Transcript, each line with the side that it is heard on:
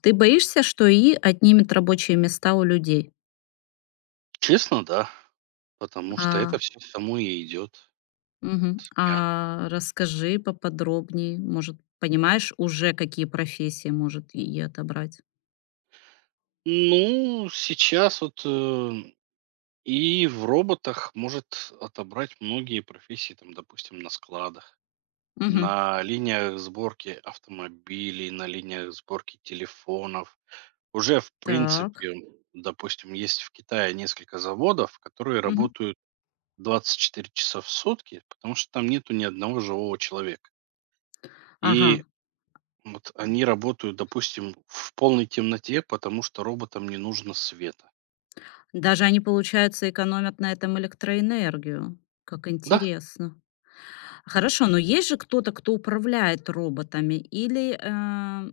left: Ты боишься, что и отнимет рабочие места у людей?
right: Честно, да. Потому что это
left: А,
right: все само и идет.
left: мгм.
right: Вот, мягко.
left: А расскажи поподробнее. Может, понимаешь уже, какие профессии может и отобрать?
right: Ну, сейчас вот, и в роботах может отобрать многие профессии, там, допустим, на складах,
left: Мгм.
right: на линиях сборки автомобилей, на линиях сборки телефонов. Уже, в
left: Так.
right: принципе, допустим, есть в Китае несколько заводов, которые
left: Мгм.
right: работают 24 часа в сутки, потому что там нету ни одного живого человека.
left: Ага.
right: И вот они работают, допустим, в полной темноте, потому что роботам не нужно света.
left: Даже они, получается, экономят на этом электроэнергию. Как
right: Да?
left: интересно. Хорошо, но есть же кто-то, кто управляет роботами, или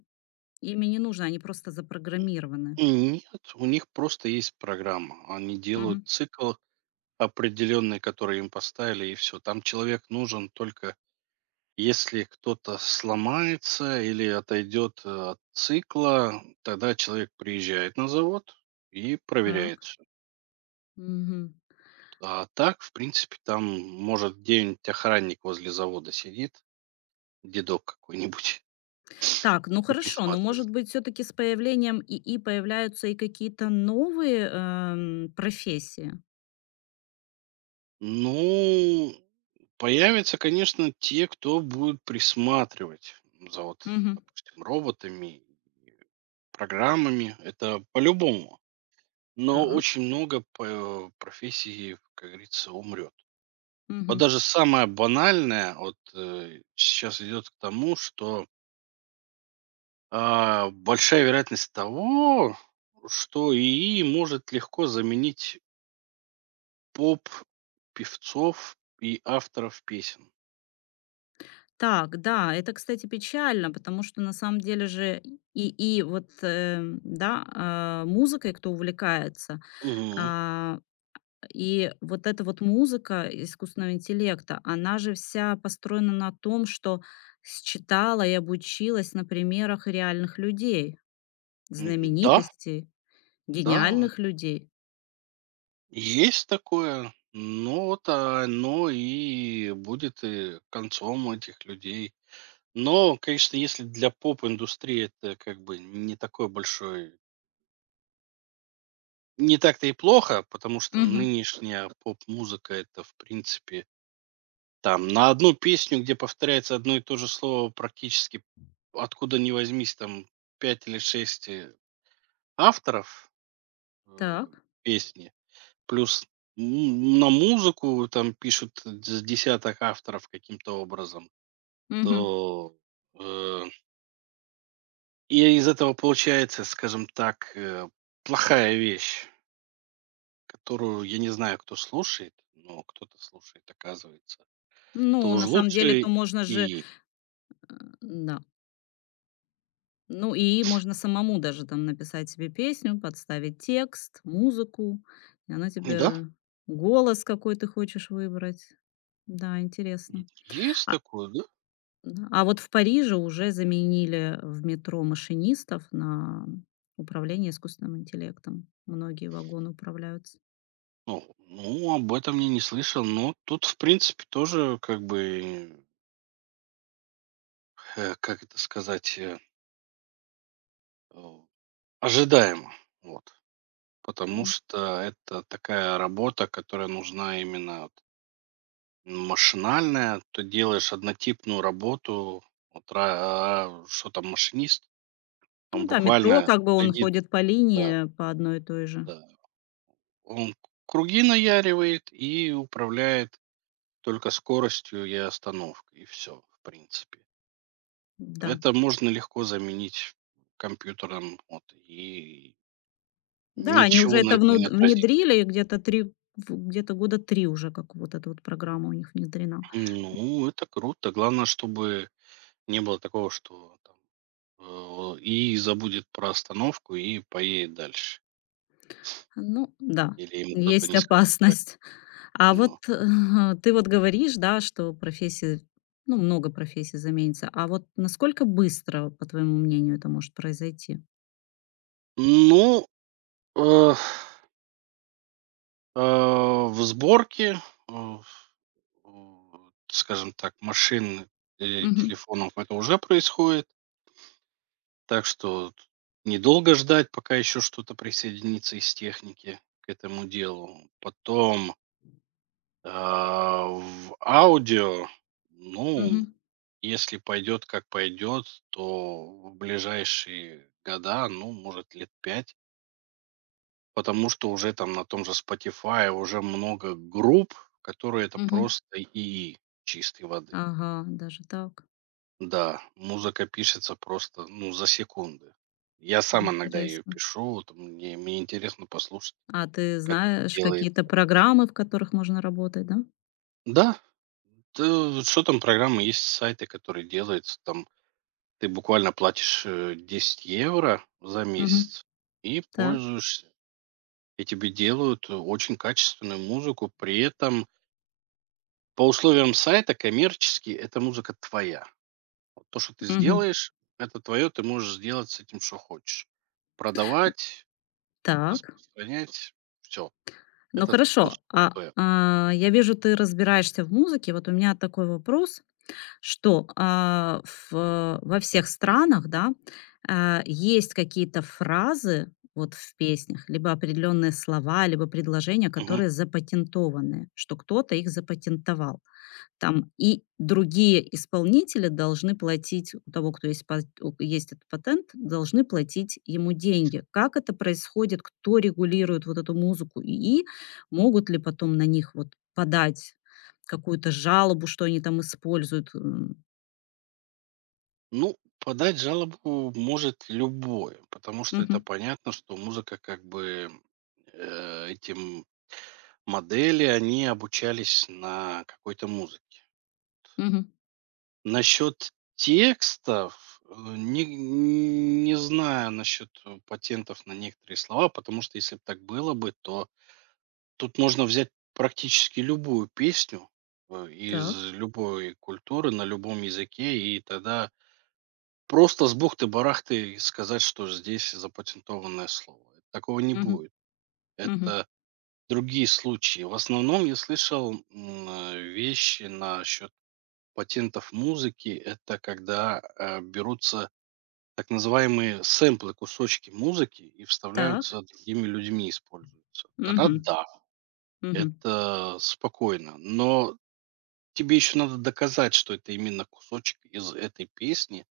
left: ими не нужно, они просто запрограммированы?
right: Нет, у них просто есть программа. Они делают
left: Мгм.
right: цикл определенный, который им поставили, и все. Там человек нужен, только если кто-то сломается или отойдет от цикла, тогда человек приезжает на завод и
left: Так.
right: проверяет всё.
left: Мгм.
right: А так, в принципе, там может где-нибудь охранник возле завода сидит, дедок какой-нибудь,
left: Так, ну
right: и
left: хорошо, но,
right: присматривает.
left: может быть, все таки с появлением ИИ появляются и какие-то новые, профессии?
right: Ну, появятся, конечно, те, кто будет присматривать за вот,
left: Мгм.
right: допустим, роботами, и программами. Это по-любому. Но
left: Так.
right: очень много профессий, как говорится, умрет. Вот
left: Мгм.
right: даже самое банальное вот сейчас идет к тому, что большая вероятность того, что ИИ может легко заменить поп, певцов и авторов песен.
left: Так, да, это, кстати, печально, потому что на самом деле же и вот, да, музыкой кто увлекается, а, и вот эта вот музыка искусственного интеллекта, она же вся построена на том, что считала и обучилась на примерах реальных людей,
right: Да,
left: знаменитостей.
right: да,
left: Гениальных людей.
right: есть такое. Но вот оно и будет и концом этих людей. Но, конечно, если для поп-индустрии это как бы не такой большой, не так-то и плохо, потому что
left: Мгм.
right: нынешняя поп-музыка — это, в принципе, там на одну песню, где повторяется одно и то же слово практически откуда ни возьмись, там 5 или 6 авторов э,
left: Так.
right: песни. Плюс на музыку там пишут с десяток авторов каким-то образом,
left: Мгм.
right: то, э, и из этого получается, скажем так, плохая вещь, которую я не знаю кто слушает, но кто-то слушает, оказывается. То
left: Ну,
right: уж
left: на самом деле, то
right: лучше
left: можно же,
right: и
left: э, да. Ну, и можно самому даже там написать себе песню, подставить текст, музыку, и она
right: да,
left: тебе голос, какой ты хочешь выбрать. Да,
right: е
left: интересно.
right: есть
left: А,
right: такое, да?
left: да, а вот в Париже уже заменили в метро машинистов на управление искусственным интеллектом. Многие вагоны управляются.
right: Ну ну, об этом я не слышал, но тут, в принципе, тоже как бы, как это сказать, э, ожидаемо. Вот. Потому
left: М.
right: что это такая работа, которая нужна именно вот машинальная. Ты делаешь однотипную работу, вот, что там машинист,
left: Ну
right: он
left: да, метро,
right: буквально
left: как бы он
right: следит,
left: ходит по
right: да,
left: линии, по одной и той же.
right: да. Он круги наяривает и управляет только скоростью и остановкой, и все, в принципе.
left: Да.
right: Это можно легко заменить компьютером, вот, и
left: Да, они уже
right: ничего на
left: это
right: этом не
left: внуд
right: отразится.
left: внедрили и где-то 3, в где-то года 3 уже, как вот эта вот программа у них внедрена.
right: Ну, это круто. Главное, чтобы не было такого, что там, и забудет про остановку и поедет дальше.
left: Ну да,
right: Или ему кто-то
left: есть
right: не скажет про это.
left: опасность. А вот,
right: Но.
left: ты вот говоришь, да, что профессии, ну, много профессий заменится. А вот насколько быстро, по твоему мнению, это может произойти?
right: Ну, э, в сборке, э, в, у, скажем так, машин или
left: Мгм.
right: телефонов это уже происходит. Так что недолго ждать, пока еще что-то присоединится из техники к этому делу. Потом в аудио, ну,
left: Мгм.
right: если пойдет как пойдет, то в ближайшие года, ну, может, лет 5, потому что уже там на том же Spotify уже много групп, которые это
left: Мгм.
right: просто и чистой воды.
left: Ага, даже так.
right: Да, музыка пишется просто, ну, за секунды. Я сам иногда ее
left: Интересно.
right: пишу, вот мне интересно послушать,
left: А ты
right: как это
left: знаешь
right: делается.
left: какие-то программы, в которых можно работать, да?
right: Да, что там программы, есть сайты, которые делаются там. Ты буквально платишь, 10 евро за
left: Мгм.
right: месяц и
left: Так.
right: пользуешься. И тебе делают, очень качественную музыку. При этом по условиям сайта коммерчески эта музыка твоя. Вот то, что ты
left: Мгм.
right: сделаешь, это твое, ты можешь сделать с этим, что хочешь. Продавать,
left: Так.
right: распространять, все.
left: Ну
right: Это
left: хорошо,
right: полностью твое.
left: я вижу, ты разбираешься в музыке. Вот у меня такой вопрос, что во всех странах, да, есть какие-то фразы вот в песнях, либо определенные слова, либо предложения,
right: Мгм.
left: которые запатентованы, что кто-то их запатентовал. Там и другие исполнители должны платить, у того, кто есть этот патент, должны платить ему деньги. Как это происходит? Кто регулирует вот эту музыку? И могут ли потом на них вот подать какую-то жалобу, что они там используют? М.
right: Ну, подать жалобу может любой, потому что это
left: Мгм,
right: понятно, что музыка как бы, э, этим модели, они обучались на какой-то музыке.
left: мгм.
right: Насчет текстов, не знаю насчет патентов на некоторые слова, потому что если бы так было бы, то тут можно взять практически любую песню
left: Так.
right: из любой культуры на любом языке, и тогда просто с бухты-барахты сказать, что здесь запатентованное слово. Такого не
left: Мгм,
right: будет.
left: мгм.
right: Это другие случаи. В основном я слышал вещи насчет патентов музыки. Это когда берутся так называемые сэмплы, кусочки музыки и
left: Так.
right: вставляются другими людьми, используются. Тогда
left: Мгм,
right: да,
left: мгм,
right: это спокойно. Но тебе еще надо доказать, что это именно кусочек из этой песни,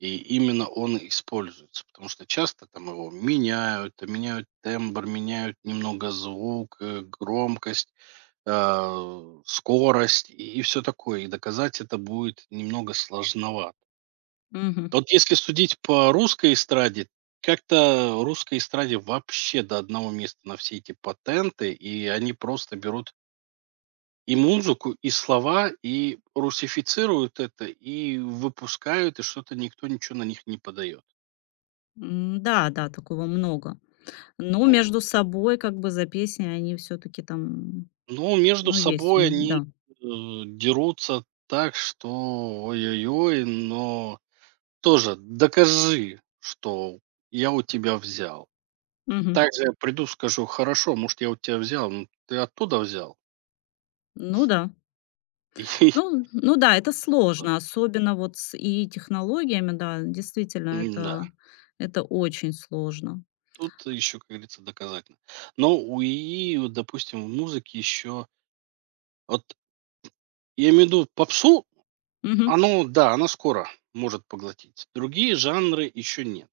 right: и именно он используется, потому что часто там его меняют, меняют тембр, меняют немного звук, громкость, скорость и все такое. И доказать это будет немного сложновато.
left: мгм.
right: Вот если судить по русской эстраде, как-то русской эстраде вообще до одного места на все эти патенты, и они просто берут и музыку, и слова, и русифицируют это, и выпускают, и что-то никто ничего на них не подает.
left: М, да, да, такого много. Но
right: Вот.
left: между собой как бы за песни они все таки там,
right: Ну, между
left: ну, есть у
right: собой
left: них,
right: они
left: да.
right: дерутся так, что ой-ой-ой, но тоже докажи, что я у тебя взял.
left: Мгм.
right: Также я приду, скажу: "Хорошо, может, я у тебя взял, но ты оттуда взял".
left: Ну да.
right: И
left: Ну да, это
right: вот,
left: сложно, особенно вот с и технологиями, да, действительно,
right: м-да,
left: это очень сложно.
right: тут еще, как говорится, доказательно. Но у ИИ, вот, допустим, в музыке еще, вот, я имею в виду попсу,
left: Мгм.
right: оно, да, оно скоро может поглотить. Другие жанры еще нет.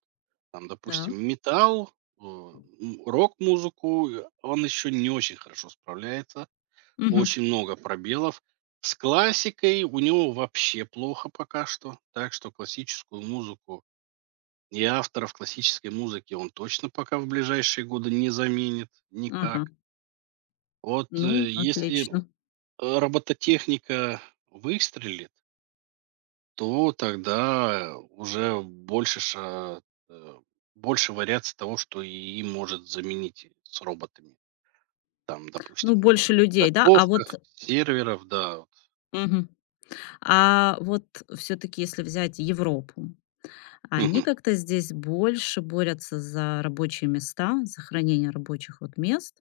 right: Там,
left: Так.
right: допустим, металл, рок-музыку, он еще не очень хорошо справляется.
left: Мгм.
right: Очень много пробелов. С классикой у него вообще плохо пока что. Так что классическую музыку и авторов классической музыки он точно пока в ближайшие годы не заменит
left: Ага.
right: никак. Вот
left: Ну,
right: э, если
left: отлично.
right: э, робототехника выстрелит, то тогда уже больше э, больше вариаций того, что ИИ может заменить с роботами. Там,
left: Ну,
right: допустим, в
left: больше людей, да? А вот
right: заготовках, серверов, да. Вот.
left: мгм. А вот все таки если взять Европу, они
right: Мгм.
left: как-то здесь больше борются за рабочие места, за хранение рабочих вот мест.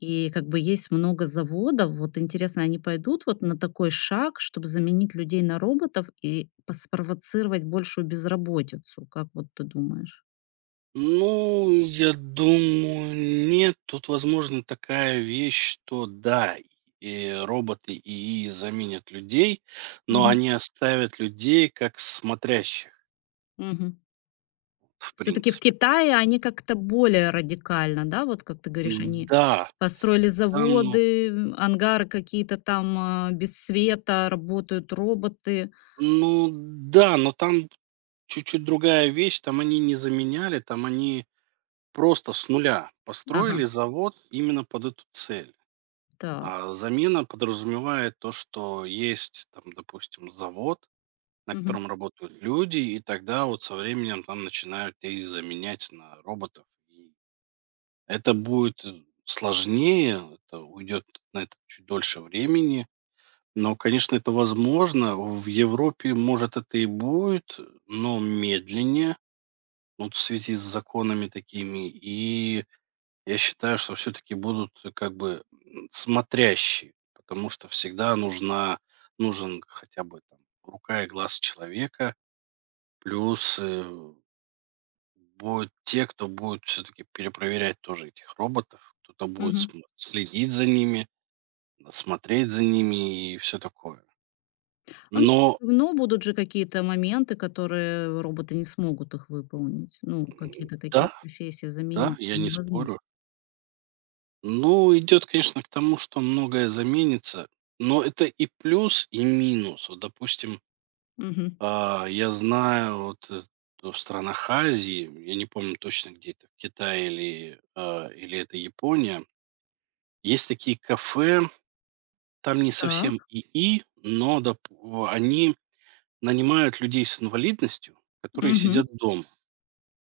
left: И как бы есть много заводов. Вот интересно, они пойдут вот на такой шаг, чтобы заменить людей на роботов и по- спровоцировать большую безработицу? Как вот ты думаешь?
right: Ну, я думаю, нет. Тут, возможно, такая вещь, что да, и роботы ИИ заменят людей, но они оставят людей как смотрящих, в
left: Все-таки в
right: принципе.
left: Китае они как-то более радикально, да, вот как ты говоришь, они
right: Да,
left: построили
right: там, ну,
left: заводы, м, ангары какие-то там без света, работают роботы.
right: ну да, но там чуть-чуть другая вещь. Там они не заменяли, там они просто с нуля построили
left: Ага,
right: завод именно под эту цель.
left: так.
right: А замена подразумевает то, что есть там, допустим, завод, на
left: Мгм,
right: котором работают люди, и тогда вот со временем там начинают их заменять на роботов. И это будет сложнее, это уйдет на это чуть дольше времени. Но, конечно, это возможно. В Европе, может, это и будет, но медленнее, вот, в связи с законами такими. И я считаю, что все-таки будут как бы смотрящие, потому что всегда нужен хотя бы там рука и глаз человека, плюс будут те, кто будет все-таки перепроверять тоже этих роботов, кто-то будет
left: мгм.
right: следить за ними, смотреть за ними и все такое.
left: А, ну,
right: Но
left: всё будут же какие-то моменты, которые роботы не смогут их выполнить. Ну, какие-то такие
right: да,
left: профессии
right: да,
left: заменить
right: я не
left: невозможно.
right: спорю. Ну, идет, конечно, к тому, что многое заменится, но это и плюс, и минус. Вот, допустим,
left: Мгм.
right: я знаю, вот то в странах Азии, я не помню точно где это, в Китае или, или это Япония, есть такие кафе, там не
left: Так.
right: совсем но они нанимают людей с инвалидностью, которые
left: Мгм.
right: сидят дома,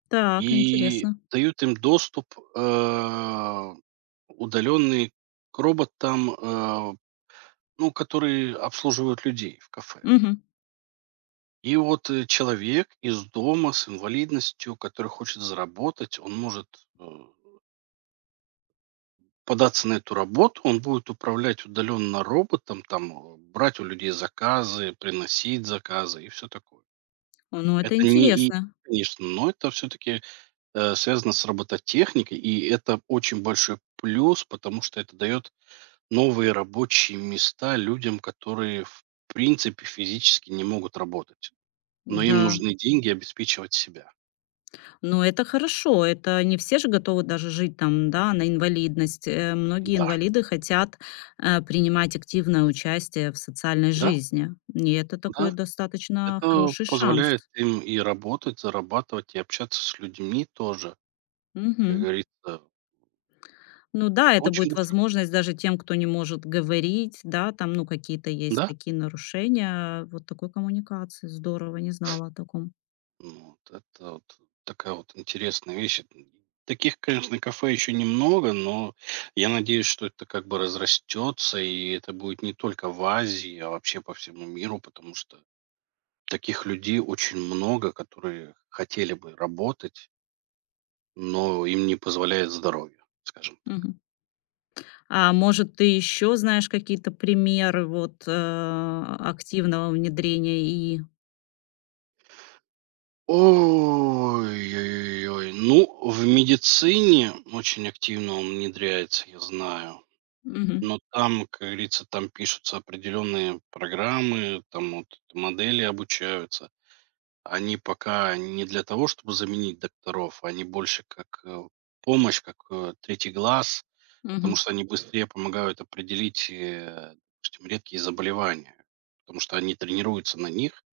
left: Так,
right: и
left: интересно.
right: дают им доступ э, удаленный к роботам, ну, которые обслуживают людей в кафе.
left: Мгм.
right: И вот человек из дома с инвалидностью, который хочет заработать, он может э, податься на эту работу, он будет управлять удаленно роботом, там, брать у людей заказы, приносить заказы и все такое.
left: О, ну это
right: Это не и,
left: интересно.
right: конечно, но это все-таки связано с робототехникой, и это очень большой плюс, потому что это дает новые рабочие места людям, которые в принципе физически не могут работать. Но им
left: Да.
right: нужны деньги обеспечивать себя.
left: Но это хорошо. Это не все же готовы даже жить там, да, на инвалидность. Многие
right: Да,
left: инвалиды хотят, принимать активное участие в социальной
right: да,
left: жизни. И это такой
right: да.
left: достаточно
right: Это
left: хороший шанс.
right: позволяет им и работать, зарабатывать, и общаться с людьми тоже. Как
left: Мгм.
right: говорится, это
left: Ну да, это
right: очень
left: будет
right: большой,
left: возможность даже тем, кто не может говорить, да, там, ну, какие-то есть
right: да,
left: такие нарушения, вот такой коммуникации. Здорово, не знала о таком.
right: ну, вот это вот такая вот интересная вещь. Таких, конечно, кафе еще немного, но я надеюсь, что это как бы разрастется, и это будет не только в Азии, а вообще по всему миру, потому что таких людей очень много, которые хотели бы работать. Но им не позволяет здоровье, скажем так.
left: Мгм. А может, ты еще знаешь какие-то примеры вот активного внедрения ИИ?
right: Ой-ой-ой. Ну, в медицине очень активно он внедряется, я знаю.
left: Мгм.
right: Но там, как говорится, там пишутся определенные программы, там вот модели обучаются. Они пока не для того, чтобы заменить докторов, они больше как помощь, как третий глаз, потому
left: Мгм.
right: что они быстрее помогают определить, допустим, редкие заболевания, потому что они тренируются на них.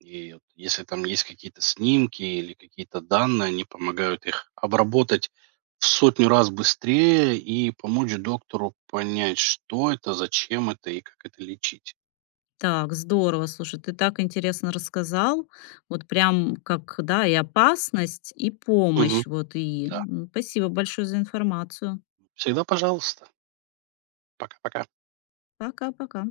right: И вот если там есть какие-то снимки или какие-то данные, они помогают их обработать в 100 раз быстрее и помочь доктору понять, что это, зачем это и как это лечить.
left: Так, здорово, слушай, ты так интересно рассказал, вот прям как, да, и опасность, и
right: Мгм.
left: помощь, вот, и
right: Да.
left: м, спасибо большое за информацию.
right: Всегда пожалуйста. Пока-пока.
left: Пока-пока.